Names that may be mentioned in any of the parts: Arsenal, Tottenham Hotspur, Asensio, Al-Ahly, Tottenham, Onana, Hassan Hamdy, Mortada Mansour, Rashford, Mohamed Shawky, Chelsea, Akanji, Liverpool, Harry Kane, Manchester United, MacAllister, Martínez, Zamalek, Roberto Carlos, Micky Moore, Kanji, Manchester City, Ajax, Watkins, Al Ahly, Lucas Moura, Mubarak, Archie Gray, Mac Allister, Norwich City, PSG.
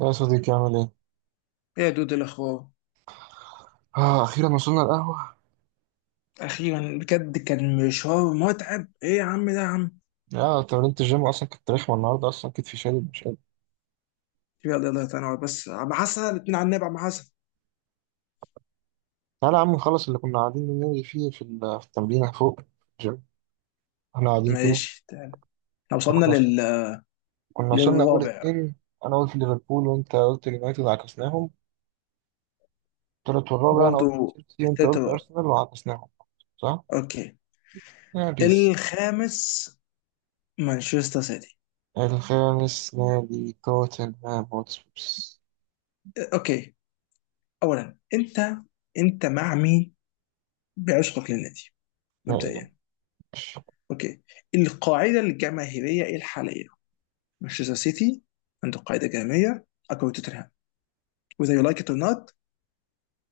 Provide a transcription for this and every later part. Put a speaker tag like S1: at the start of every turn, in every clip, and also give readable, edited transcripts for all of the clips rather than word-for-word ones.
S1: يا صديقي عامل ايه؟
S2: ايه يا دود، إيه الاخبار؟
S1: اه، اخيرا وصلنا القهوة.
S2: اخيرا بجد، كان مشوار متعب. ايه يا عم ده يا عم.
S1: اه، تمرينة الجيم اصلا كانت رخمة النهاردة، اصلا كتفي شادد مش قادر.
S2: يلا تعالى نقعد بس عم حسن. الاتنين على النبي عم حسن.
S1: تعالى يا عم نخلص اللي كنا قاعدين بنلغي فيه في التمرين فوق الجيم. احنا قاعدين كده.
S2: ماشي تعالى. احنا
S1: إحنا
S2: وصلنا
S1: كنا
S2: لل...
S1: كنا وصلنا اول
S2: للرابع.
S1: اتنين. انا قلت ليفربول وانت قلت يونايتد، عكسناهم. التالت والرابع انا قلت
S2: وبرضه
S1: تشيلسي وانت
S2: التالت.
S1: قلت ارسنال، وعكسناهم. صح؟
S2: اوكي.
S1: يا بيس.
S2: الخامس مانشستر سيتي.
S1: الخامس نادي توتنهام هوتسبيرز.
S2: اوكي، اولا انت مع مين؟ بعشقك للنادي،
S1: يا إلهي.
S2: مبدئيا. اوكي، القاعده الجماهيريه إيه الحاليه؟ مانشستر سيتي عنده قاعده جماهيريه اقوى. توتنهام whether you like it or not،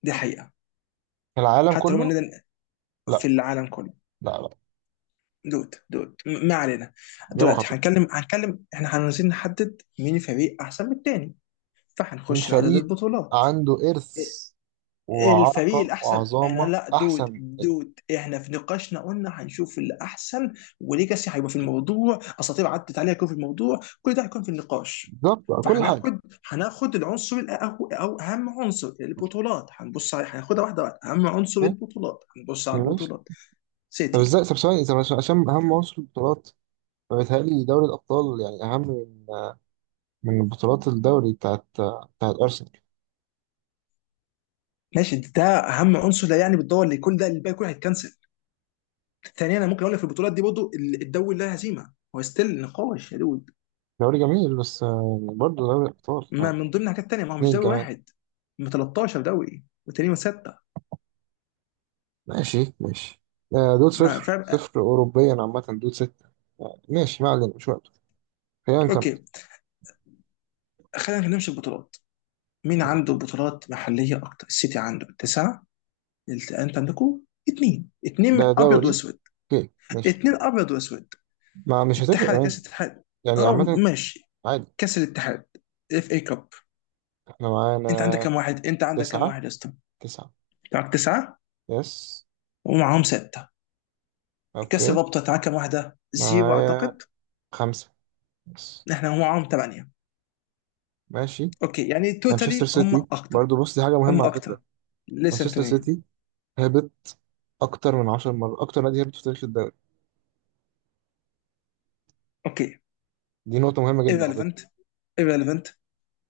S2: دي حقيقة.
S1: العالم
S2: حتى لو هم
S1: كله؟
S2: النادي
S1: لا،
S2: في العالم كله.
S1: لا.
S2: دود، ما علينا.
S1: إجابة
S2: دلوقتي
S1: خاطئة.
S2: هنتكلم، احنا عايزين نحدد مين الفريق احسن من التاني،
S1: من
S2: فهنخش لعدد
S1: فريق
S2: البطولات.
S1: عنده إرث
S2: ا- الفريق
S1: وعرقة
S2: الاحسن، انا
S1: وعظامة
S2: لا، دود
S1: أحسن.
S2: دود احنا في نقاشنا قلنا هنشوف الاحسن. وليجاسي هيبقى في الموضوع، اساطير عدت عليها هيكون في الموضوع، كل ده هيكون في النقاش.
S1: بالظبط، كل حاجة.
S2: فهناخد هناخد العنصر او اهم عنصر، البطولات، هنبص عليه. هناخدها واحده واحده. اهم عنصر
S1: فاهم؟
S2: البطولات، هنبص على
S1: ماشي.
S2: البطولات.
S1: طب
S2: سيتي.
S1: ازاي؟ طب ثواني، طب عشان أهم عنصر البطولات، فبيتهيألي دوري الأبطال يعني أهم من بطولات الدوري بتاعت أرسنال.
S2: ماشي، ده اهم عنصر لا يعني بالدور، اللي يكون ده الباقي كله هيتكنسل. ثانيا انا ممكن اقول لك في البطولات دي برضه، الدوري لا هزيمه، هو ستيل نقاش يا دود.
S1: دوري جميل، بس آه، برضه دوري الأبطال
S2: ما
S1: يعني.
S2: من ضمن حاجات تانيه، ما هو مش
S1: اتنين
S2: دوري
S1: كمان.
S2: واحد، من 13 دوري والتاني من 6.
S1: ماشي. آه، دول
S2: ما
S1: صفر
S2: فاهم.
S1: صفر أوروبيا عامة، دول ستة. آه، ماشي، ما علينا، مش وقته. خلينا نكمل.
S2: اوكي، خلينا نمشي البطولات. مين عنده
S1: ماشي.
S2: بطولات محليه اكتر؟ السيتي عنده 9. انت عندكم اثنين،
S1: ده
S2: اثنين ابيض
S1: دوري.
S2: واسود.
S1: اوكي ماشي.
S2: اثنين ابيض واسود.
S1: ما مش هتفرق
S2: اتحاد،
S1: يعني.
S2: كاس الاتحاد.
S1: يعني
S2: اه
S1: عامة.
S2: ماشي.
S1: عادي.
S2: كاس الاتحاد، اف اي كاب.
S1: احنا معانا
S2: انت عندك كام واحد؟
S1: تسعة.
S2: يا اسطى؟
S1: تسعة.
S2: معاك 9،
S1: يس.
S2: ومعاهم 6. كاس
S1: اوكي.
S2: الرابطه تعاكم واحده، زيرو
S1: معايا
S2: اعتقد.
S1: خمسة. يس.
S2: احنا هم معاهم 8.
S1: ماشي.
S2: اوكي، يعني
S1: مانشستر
S2: توتالي هم
S1: سيتي
S2: اكتر.
S1: برضو، بص دي حاجة
S2: هم
S1: مهمة على
S2: اكتر.
S1: فكرة.
S2: Listen to
S1: مانشستر
S2: me.
S1: سيتي هبط أكتر من 10 مرات، أكتر نادي هبط في تاريخ الدوري.
S2: اوكي.
S1: دي نقطة مهمة جدا على فكرة.
S2: Irrelevant. Irrelevant.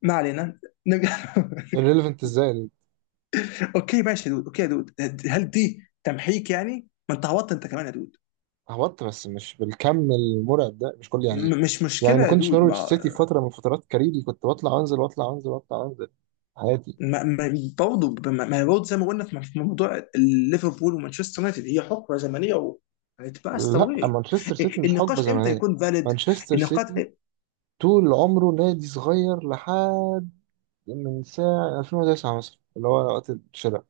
S2: ما علينا، نرجع.
S1: irrelevant ازاي؟
S2: اوكي ماشي يا دود، اوكي يا دود. هل دي تمحيك يعني؟ ما انت هبطت انت كمان يا دود.
S1: هبط بس مش بالكم المرعب ده، مش كل يعني.
S2: مش
S1: يعني
S2: مشكله
S1: ما
S2: يا
S1: كنتش
S2: دود.
S1: نورويتش
S2: ما
S1: سيتي في فترة من فترات كاريري، كنت بطلع وانزل واطلع وانزل واطلع وانزل حياتي.
S2: ما ما برضه ما ما برضه زي ما قلنا في موضوع ليفربول ومانشستر يونايتد، هي حقبه زمنيه، و it passed
S1: لا،
S2: away.
S1: مانشستر سيتي
S2: إيه،
S1: مش حقبة
S2: النقاش امتى
S1: زمنية.
S2: يكون فاليد؟
S1: مانشستر
S2: النقاش
S1: سيتي
S2: إيه،
S1: طول عمره نادي صغير لحد من ساعة 2009 مثلا، اللي هو وقت الشراء.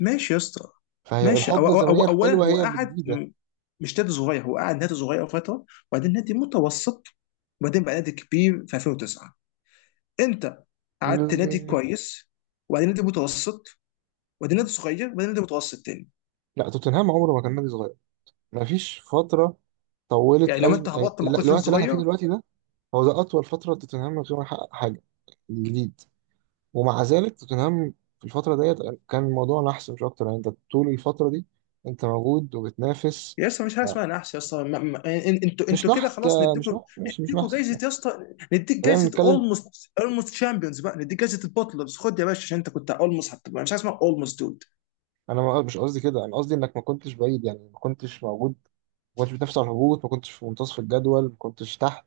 S2: ماشي يا اسطى.
S1: فهي
S2: ماشي، أو
S1: الحقبة
S2: أو أو
S1: الزمنية
S2: اولا
S1: الحلوة
S2: هو
S1: هي
S2: قعد،
S1: الجديدة.
S2: مش نادي صغير. هو قعد نادي صغير فتره، وبعدين نادي متوسط، وبعدين بقى نادي كبير في 2009. انت قعدت نادي
S1: مم،
S2: كويس، وبعدين نادي متوسط، وبعدين نادي صغير، وبعدين نادي متوسط تاني.
S1: لا، توتنهام عمره ما كان نادي صغير. مفيش فترة طولت
S2: يعني لما
S1: قوي
S2: انت
S1: يعني
S2: هبطت ما كنتش نادي
S1: الوقت اللي احنا
S2: صغير.
S1: فيه دلوقتي ده. هو ده أطول فترة توتنهام من غير ما يحقق حاجة جديد. ومع ذلك توتنهام في الفترة ديت كان الموضوع نحس مش أكتر، يعني أنت طول الفترة دي أنت موجود وبتنافس.
S2: يا اسطى مش حاجه
S1: آه،
S2: اسمها نحس يا اسطى. انتوا
S1: مش
S2: انتوا كده
S1: نحس،
S2: خلاص
S1: آه، مش
S2: نديكوا.
S1: نحس، ماشي، مش
S2: نديكوا
S1: نحس، مش
S2: جايزه
S1: نحس.
S2: يا اسطى. نديك
S1: خلينا
S2: جايزه
S1: نتكلم.
S2: اولموست. اولموست شامبيونز بقى، نديك جايزه البطلرز، خد يا باشا عشان انت كنت اولموست. هتبقى مش حاجه اسمها اولموست دود.
S1: انا مش قصدي كده، انا قصدي انك ما كنتش بعيد يعني، ما كنتش موجود. ما كنتش بتنافس على الهبوط، ما كنتش في منتصف الجدول، ما كنتش تحت.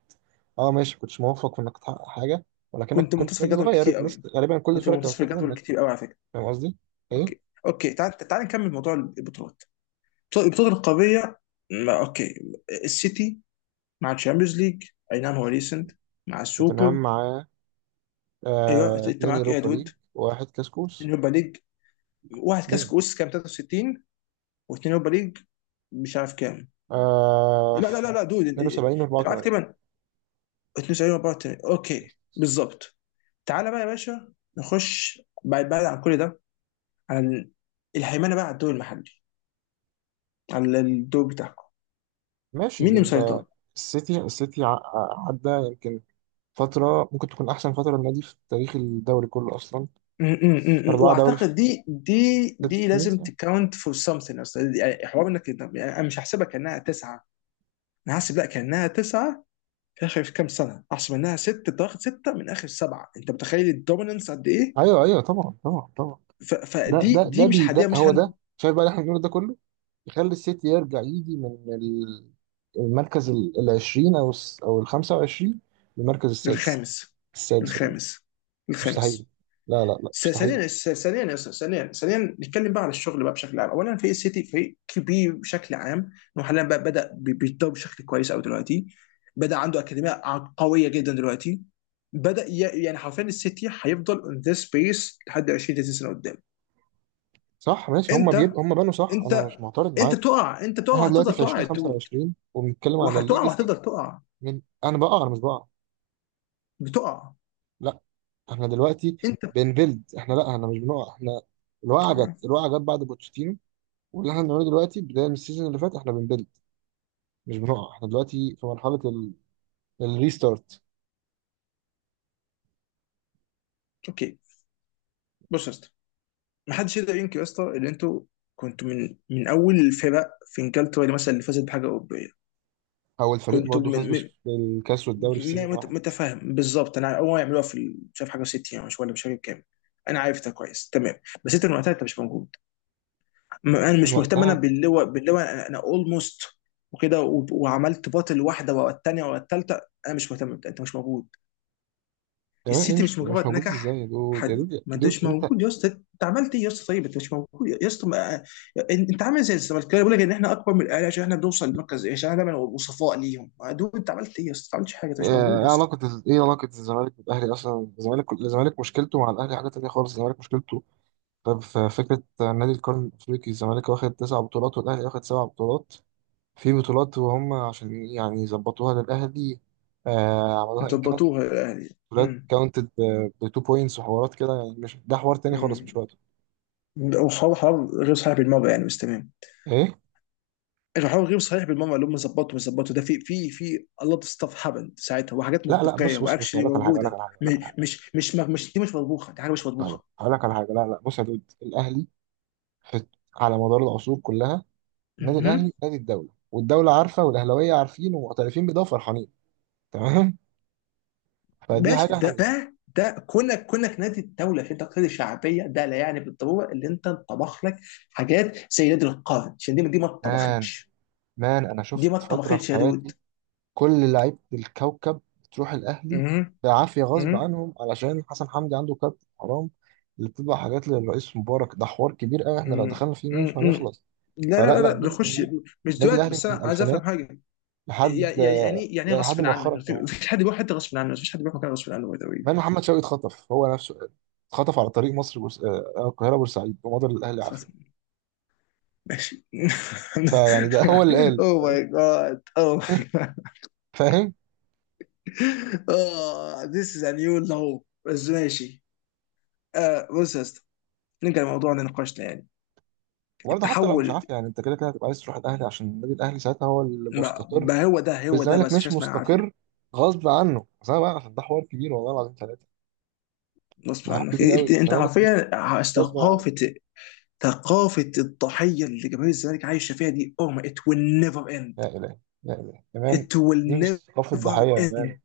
S1: اه ماشي، ما كنتش موفق في انك تحقق حاجه، ولكنك
S2: كنت
S1: كنت
S2: منتصف
S1: نجم
S2: الجدول
S1: صغير،
S2: كتير
S1: الناس
S2: قوي.
S1: غالبا كل
S2: كنت
S1: الفرق كانت
S2: منتصف
S1: بتخاف
S2: الجدول
S1: منك.
S2: كتير قوي على فكره.
S1: فاهم قصدي؟ ايه؟
S2: اوكي. اوكي، تعال نكمل موضوع البطولات. طيب، البطوله القاريه. اوكي. السيتي مع الشامبيونز ليج، اي نعم هو ريسنت، مع
S1: توتنهام
S2: السوبر.
S1: معاه
S2: ايوه
S1: آه
S2: انت
S1: اتنين
S2: معاك ايه يا
S1: يوروبا
S2: دود؟
S1: ليج وواحد كسكوس.
S2: اليوروبا ليج، واحد كاس
S1: اتنين.
S2: كؤوس كام 63، واثنين يوروبا ليج. مش عارف كام.
S1: آه
S2: لا دود،
S1: 72 و
S2: أنت معاك
S1: 84.
S2: تقريبا 72 مباراه تاني. اوكي بالظبط. تعالى بقى يا باشا نخش بعد بعد عن كل ده، على الهيمنه بقى على الدوري المحلي، على الدوري بتاعكم.
S1: ماشي
S2: مين اللي مسيطر؟
S1: السيتي. السيتي عدى يمكن فترة ممكن تكون أحسن فترة للنادي في تاريخ الدوري كله أصلا.
S2: م- م- م- م.
S1: أربعة دوري في
S2: واعتقد دي دي
S1: ست
S2: دي
S1: سنين،
S2: لازم
S1: صح؟
S2: تكاونت فور something اصلا. يعني حوار انك يعني انا مش هحسبها كانها تسعه. انا هحسب لا كانها تسعه في اخر كام سنه. احسب انها ست، تاخد سته من اخر سبعه. انت متخيل الدوميننس قد ايه؟
S1: أيوه أيوه، طبعا طبعا طبعا. ده
S2: فدي
S1: ده ده بي
S2: مش
S1: ده
S2: هديها، مش
S1: هو
S2: هن...
S1: ده، شايف بقى اللي إحنا بنقوله ده كله. يخلي السيتي يرجع يجي من المركز ال 20 أو ال 25 للمركز السادس.
S2: الخامس.
S1: السادس
S2: الخامس.
S1: مستحيل،
S2: الخامس.
S1: لا مستحيل.
S2: ثانيا يا أستاذ، ثانيا ثانيا، نتكلم بقى على الشغل بقى بشكل عام. اولا فريق السيتي فريق كبير بشكل عام، انه حاليا بقى بدا بيتطور بشكل كويس قوي دلوقتي. بدا عنده اكاديميه قويه جدا دلوقتي. بدا ي- يعني حرفيا السيتي هيفضل اون ذيس بيس لحد 20 30 سنه قدام.
S1: صح ماشي، هم بيب
S2: انت
S1: هم بنوا، صح، أنا مش
S2: انت
S1: معترض
S2: انت
S1: معاك.
S2: تقع. انت تقع
S1: إحنا دلوقتي
S2: وهتفضل
S1: في
S2: تقع يا دود.
S1: 2025 وبنتكلم على
S2: وهتقع
S1: الليجاسي
S2: وهتفضل تقع.
S1: من أنا بقع؟ أنا مش بقع.
S2: بتقع
S1: لا احنا دلوقتي
S2: انت.
S1: بنبيلد، احنا لا احنا مش بنقع، احنا الوقعه
S2: آه،
S1: جت، الوقعه جت بعد بوتشيتينو. واللي احنا بنعمله دلوقتي بداية من السيزون اللي فات احنا بنبيلد مش بنقع. احنا دلوقتي في مرحلة ال... الريستارت.
S2: اوكي، بص يا أستاذ، ما حدش يقدر ينكر يا اسطى ان انتوا كنتوا من اول الفرق في انجلترا اللي مثلا اللي فازت بحاجه اوروبيه.
S1: هو الفريق
S2: كنتوا
S1: برضه فاز
S2: من، من.
S1: بالكاس والدوري في سيزون واحد.
S2: متفاهم بالظبط. انا اول ما يعملوها في مش عارف حاجه 60، او مش، ولا مش فاكر كام. انا عارف ده كويس تمام. بس انت من وقتها انت مش موجود. انا
S1: من
S2: مش مهتم. انا
S1: وقتها
S2: باللواء، باللواء، انا اولموست، وكده، وعملت باطل واحده ورا الثانيه ورا الثالثه. انا مش مهتم، انت مش موجود.
S1: تمام. ايه
S2: السيتي
S1: مش
S2: مش
S1: يعني مش
S2: مجرد
S1: موجود ازاي؟
S2: نجح.
S1: يا دود يا
S2: حد
S1: دود يا
S2: ما، انت
S1: دود
S2: مش
S1: انت.
S2: موجود يا اسطى. انت عملت ايه يا اسطى؟ طيب انت مش موجود يا اسطى، ما... انت عامل زي الزمالكاويه بيقول لك ان احنا اكبر من الاهلي عشان احنا بنوصل للمركز، عشان احنا دايما وصفاء ليهم. ما دول انت عملت ايه يا اسطى؟ ما عملتش حاجه، انت مش
S1: آه،
S2: موجود يا
S1: ايه
S2: اسطى.
S1: علاقة ايه علاقة الزمالك بالاهلي اصلا؟ الزمالك مشكلته مع الاهلي حاجة تانية خالص. الزمالك مشكلته طب في فكرة نادي القرن الافريقي، الزمالك واخد 9 بطولات والاهلي واخد 7 بطولات. في بطولات وهم عشان يعني يظبطوها للاهلي، آه عملوها
S2: انت ضبطوها الاهلي.
S1: فلات
S2: امم.
S1: كاونتد بتو بوينتس وحوارات كده يعني. مش ده حوار تاني خالص، مش
S2: امم.
S1: وقته.
S2: وحوار، حوار غير صحيح بالمره يعني، بس تمام.
S1: ايه.
S2: الحوار غير صحيح بالمره، اللي هم ظبطوا مش ظبطوا ده، في الله، ستاف هبل ساعتها، وحاجات
S1: لا لا،
S2: منطقيه
S1: بص بص بص،
S2: واكشلي
S1: اقول لك على حاجه،
S2: موجوده، مش مش مش مش دي مش مطبوخه، دي حاجه مش
S1: أنا هقول لك على حاجه. لا لا، بص يا دود الاهلي في على مدار العصور كلها، النادي
S2: مطبوخه.
S1: الاهلي نادي الدوله، والدوله عارفه والاهلاويه عارفين ومعترفين بده وفرحانين، تمام. فدي
S2: ماشي،
S1: حاجه احنا
S2: ده
S1: يعني.
S2: ده ده كونك، كونك نادي الدوله عشان تقتضي الشعبيه، ده لا يعني بالضروره اللي انت تطبخ لك حاجات زي نادي القرن، عشان دي ما
S1: مان
S2: اتطبختش.
S1: مان انا
S2: دي ما
S1: شفت فتره في
S2: اتطبختش يا دود.
S1: حياتي كل لعيبة الكوكب بتروح الأهلي
S2: مم.
S1: بعافية غصب
S2: مم.
S1: عنهم، علشان حسن حمدي عنده كابتن حرام اللي بتطبع حاجات للرئيس مبارك. ده حوار كبير قوي، احنا لو
S2: مم.
S1: دخلنا فيه مش
S2: مم.
S1: هنخلص.
S2: لا لا
S1: فلا
S2: لا
S1: لا
S2: لا
S1: النادي
S2: نخش،
S1: الأهلي،
S2: مش
S1: النادي
S2: دلوقتي،
S1: الأهلي
S2: بس
S1: من
S2: انا عايز افهم
S1: الألفينات
S2: حاجه.
S1: لحد
S2: يعني إيه
S1: يعني لحد
S2: غصب عنك؟
S1: مؤخرا كمان،
S2: مفيش حد بيروح حته غصب عنه، مفيش حد بيروح مكان غصب عنه by the way.
S1: مع إن محمد شوقي اتخطف هو نفسه، اتخطف على طريق آه، آه، القاهرة بورسعيد ومضى للأهلي
S2: خلاص
S1: عافية.
S2: ماشي.
S1: فيعني ده هو اللي قال.
S2: اوه
S1: فاهم؟
S2: ماي جاد، اوه ماي.
S1: فاهم.
S2: اه، this is a new low، بس ماشي. آه بص يا اسطى، نرجع لموضوع نقاشنا يعني.
S1: وبرضه حتى لو مش
S2: التحول.
S1: عافية يعني، انت كده كده هتبقى عايز تروح الأهلي عشان النادي الأهلي ساعتها هو
S2: ما,
S1: المستقر
S2: ما هو ده، هو ده،
S1: والزمالك
S2: بس مش
S1: مش
S2: اسمها عافيه.
S1: مستقر غصب عنه. بس انا بقى ده حوار كبير، والله العظيم ثلاثه ده
S2: غصب
S1: حوار
S2: عنك.
S1: كبير قوي.
S2: انت
S1: الزمالك مش
S2: حرفيا
S1: غصب عنه.
S2: ثقافه، ثقافه الضحيه اللي جماهير الزمالك عايشه فيها دي، oh my it will never
S1: لا
S2: end.
S1: اله، لا اله يا مان.
S2: It will
S1: دي مش ثقافه ضحيه
S2: never
S1: يا مان،
S2: end.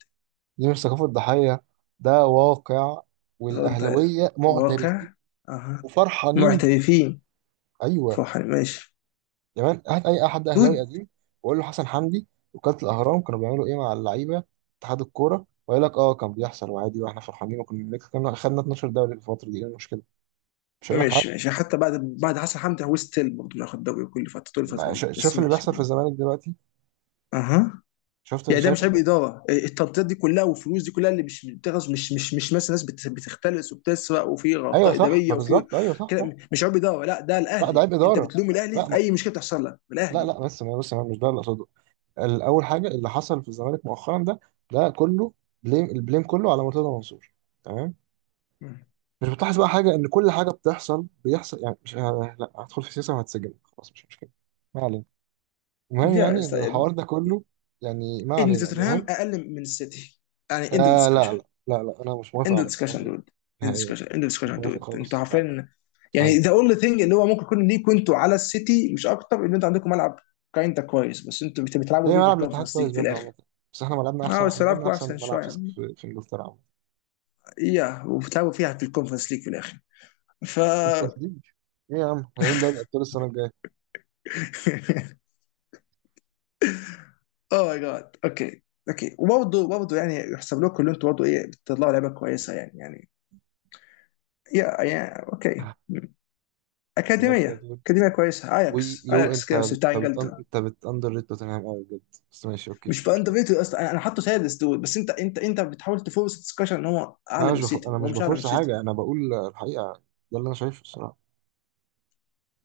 S1: دي مش ثقافه ضحيه. ده واقع
S2: ده
S1: والاهلاويه معترفين
S2: واقع. اها.
S1: وفرحانين بيه.
S2: معترفين.
S1: ايوه.
S2: فرحان ماشي.
S1: يا مان هات اي حد اهلاوي
S2: دود.
S1: قديم وقول له حسن حمدي وكاله الاهرام كانوا بيعملوا ايه مع اللعيبه اتحاد الكوره، ويقول لك اه كان بيحصل وعادي واحنا فرحانين وكنا بنكسب. كنا خدنا 12 دوري في الفتره دي، ايه المشكله؟ مش هقول لك حاجه.
S2: ماشي ماشي، يعني حتى بعد، بعد حسن حمدي هو ستيل برضه بياخد دوري كل فتره، طول الفتره
S1: ما
S2: دي،
S1: شا-
S2: بس
S1: شايف اللي
S2: ماشي.
S1: بيحصل في الزمالك دلوقتي؟
S2: اها.
S1: شفت اللي
S2: يعني ده
S1: شايف
S2: مش
S1: اللي
S2: عيب
S1: بيحصل؟
S2: اداره؟ التنطيط دي كلها والفلوس دي كلها اللي مش بتغز، مش مش مش مثلا ناس بتختلس وبتسرق، وفي
S1: ايوه
S2: اخطاء
S1: صح،
S2: اداريه،
S1: ما
S2: وفي
S1: بالظبط، ايوه صح
S2: كده.
S1: صح.
S2: مش عيب اداره، لا ده
S1: لا ده
S2: الاهلي،
S1: عيب
S2: انت
S1: اداره.
S2: بتلوم الاهلي
S1: لا
S2: في
S1: ما
S2: اي مشكله بتحصل لك،
S1: لا
S2: الاهلي.
S1: لا، بس ما بس ما مش ده اللي اقصده. الاول حاجه، اللي حصل في الزمالك مؤخرا ده ده كله بليم، البليم كله على مرتضى منصور، تمام.
S2: مم.
S1: مش بتلاحظ بقى حاجه ان كل حاجه بتحصل بيحصل يعني، مش آه، لا هدخل في سياسه وهتسجن، خلاص مش مشكله، ما علينا. المهم
S2: يا
S1: يعني ان
S2: اسطى،
S1: الحوار ده كله يعني، ما
S2: ان
S1: علينا.
S2: توتنهام
S1: المهم
S2: اقل من السيتي. يعني اند اوف
S1: آه لا لا
S2: ديسكشن.
S1: لا لا، انا مش موافق
S2: اند
S1: على الكلام
S2: ديسكشن
S1: ده
S2: دود. اند
S1: نهائيا.
S2: ديسكشن. اند
S1: مش
S2: ديسكشن
S1: موافق
S2: دود، انتوا
S1: خالص، لا لا،
S2: عارفين. يعني
S1: مستحيل.
S2: ذا اونلي ثينج اللي هو ممكن يكون ليكوا انتوا على السيتي مش اكتر، ان انتوا عندكم ملعب كاينتا كويس، بس انتوا بتلعبوا
S1: ليه،
S2: بيه في
S1: ملعب الاتحاد
S2: الكونفرنس
S1: كويس
S2: ليج في
S1: برضه
S2: الاخر.
S1: عامة، بس احنا ملعبنا احسن.
S2: اه بس
S1: احنا ملعبنا
S2: لعبكم
S1: احسن
S2: احسن
S1: ملعب في
S2: شويه
S1: في انجلترا عامة.
S2: يا، وبتلعبوا فيها في الكونفرنس ليج في الاخر. ف...
S1: ما تنسيش، ايه يا عم، هيلاقيين دوري ابطال السنة الجاية.
S2: اوه ماي جاد. اوكي. اوكي، وبرضه يعني يحسب لكم اللي انتوا برضه، ايه، بتطلعوا لعيبه كويسه يعني يعني، يا اوكي،
S1: آه، بجد يا دود،
S2: اكاديميه كويسه، اياكس
S1: ويو
S2: اياكس
S1: انت
S2: كده بس
S1: بت-
S2: بتاع
S1: انت بت
S2: انجلترا.
S1: انت بتأندر ريت توتنهام قوي بجد. بس ماشي اوكي،
S2: مش
S1: مش
S2: بأندر
S1: مشكلة.
S2: ريتد اصلا، أنا حاطه سادس دول، بس انت انت بتحاول تفورس الدسكشن ان هو
S1: لا انا
S2: اعلى من
S1: مش بفر...
S2: السيتي.
S1: انا
S2: هو
S1: مش
S2: مش اعلى من
S1: بفرص
S2: السيتي.
S1: حاجة، انا بقول الحقيقة، ده اللي انا شايفه الصراحة.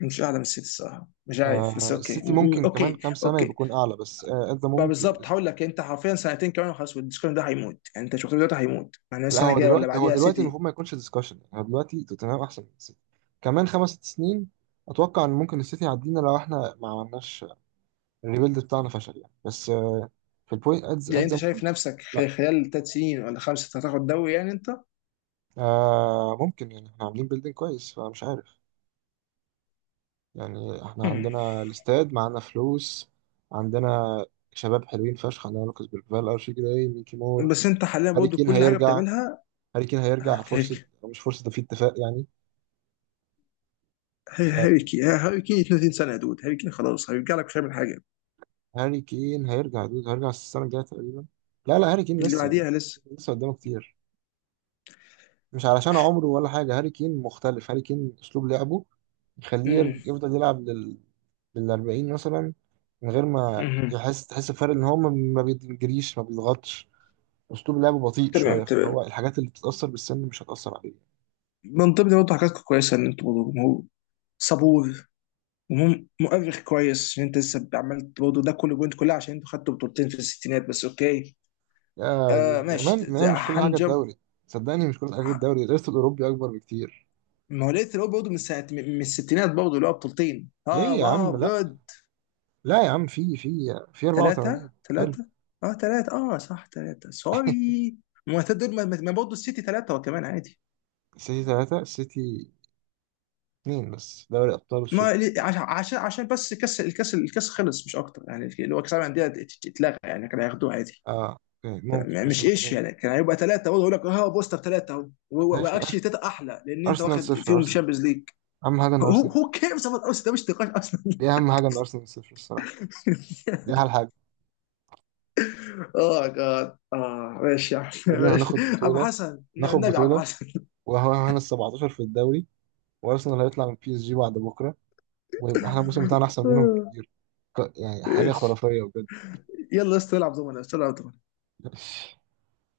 S2: مش اعلى من السيتي الصراحه. مش عارف بس
S1: آه
S2: اوكي.
S1: السيتي ممكن كمان كام سنة يبقى
S2: اوكي،
S1: يكون اعلى، بس آه at the
S2: بقى
S1: moment لا.
S2: بالظبط، هقول لك انت حرفيا سنتين كمان وخلاص والدسكشن ده هيموت. يعني انت شفت دلوقتي هيموت يعني،
S1: لا
S2: السنه
S1: هو
S2: الجايه ولا
S1: دلوقتي، هو
S2: بعديها
S1: دلوقتي
S2: سيتي.
S1: المفروض ما يكونش ديسكشن يعني، هو دلوقتي توتنهام احسن من السيتي. كمان خمس ست سنين اتوقع ان ممكن السيتي يعدينا لو احنا ما عملناش الريبيلد بتاعنا، فشل يعني، بس آه، في البوينت ادز
S2: يعني
S1: ادز
S2: انت شايف
S1: مومنت.
S2: نفسك
S1: لا،
S2: خلال ثلاث سنين ولا خمسه هتاخد دوري يعني انت؟
S1: آه ممكن يعني، احنا عاملين بيلدينج كويس فمش عارف. يعني احنا
S2: مم.
S1: عندنا الاستاد، معانا فلوس، عندنا شباب حلوين فشخ، عندنا لوكاس بالفال، ارشي جراي، ميكي مور.
S2: بس انت حاليا
S1: هاري
S2: برضه
S1: كين
S2: كل حاجه
S1: هيرجع.
S2: بتعملها.
S1: هاري كين
S2: آه،
S1: هيرجع فرصة.
S2: هيك،
S1: مش فرصة، ده في اتفاق يعني.
S2: هاري كين 32 سنه يا دود. هاري كين خلاص، هيرجع لك مش هيعمل حاجه.
S1: هاري كين هيرجع يا دود، هيرجع السنة الجاية تقريبا. لا لا، هاري كين
S2: اللي
S1: لسه لا.
S2: بعديها لسه.
S1: لسه قدامه كتير. مش علشان عمره ولا حاجة، هاري كين مختلف. هاري كين أسلوب لعبه يخليه يفضل يلعب للـ40 مثلا، من غير ما
S2: مم.
S1: يحس تحس بفرق إن هو ما بيجريش ما بيضغطش. أسلوب لعبه بطيء
S2: تمام
S1: شوية، فهو
S2: تمام.
S1: الحاجات اللي بتتأثر بالسن مش هتأثر عليه.
S2: من ضمن برضه حاجات كويسه، ان انتوا برضه جمهور صبور، جمهور مؤرخ كويس، ان انت لسه عملت برضه ده كله بوينت كلها، عشان انتوا خدتوا بطولتين في الستينات بس، اوكي.
S1: يا دي
S2: آه
S1: يا
S2: ماشي.
S1: مان، مش كل حاجة
S2: هنجم.
S1: الدوري. صدقني مش كل حاجة
S2: ه-
S1: الدوري، الإرث الأوروبي أكبر بكتير.
S2: ما هو لقيت الأول برضه من ساعه، من من الستينات برضه اللي هو بطولتين، اه
S1: ليه يا عم؟
S2: واو
S1: لا،
S2: جود.
S1: لا يا عم، في في
S2: ثلاثه
S1: 84. حلو.
S2: ثلاثه. اه ثلاثه اه صح، ثلاثه، سوري. ما هو دول، ما برضه السيتي ثلاثه وكمان عادي.
S1: السيتي ثلاثة، السيتي اثنين بس دوري أبطال
S2: ما
S1: السوبر.
S2: لي- عش- عشان عشان بس الكاس، الكاس خلص مش اكتر يعني، اللي هو كاس العالم للانديه اتلغى يعني، كانوا هياخدوه عادي.
S1: اه، اوكي ممكن، بس
S2: مش
S1: ناخد
S2: ايش
S1: دوري.
S2: يعني، كان هيبقى ثلاثه اقول لك، اه بوستر ثلاثه اهو.
S1: ماشي
S2: واكشلي ثلاثه احلى لان انت
S1: أرسنال
S2: واخد
S1: صفر.
S2: فيهم
S1: أرسنال،
S2: شامبيونز ليج.
S1: أهم حاجة إن
S2: هو،
S1: أرسنال
S2: هو
S1: صفر.
S2: كيرز اباوت اوس، ده مش نقاش اصلا.
S1: دي أهم حاجة، إن أرسنال صفر الصراحة. دي أحلى حاجة.
S2: اه جاد، اه ماشي يا عم،
S1: بعدين
S2: ماشي.
S1: هناخد
S2: عم
S1: بطولة.
S2: حسن،
S1: ناخد
S2: النبي عم
S1: بطولة
S2: حسن.
S1: وهو هنا ال 17 في الدوري، وأرسنال هيطلع من بي اس جي بعد بكرة، ويبقى احنا الموسم بتاعنا أحسن منهم بكتير. ك- يعني حاجة
S2: ماشي،
S1: خرافية بجد.
S2: يلا يا اسطى العب دومنا، يا اسطى العب دومنا.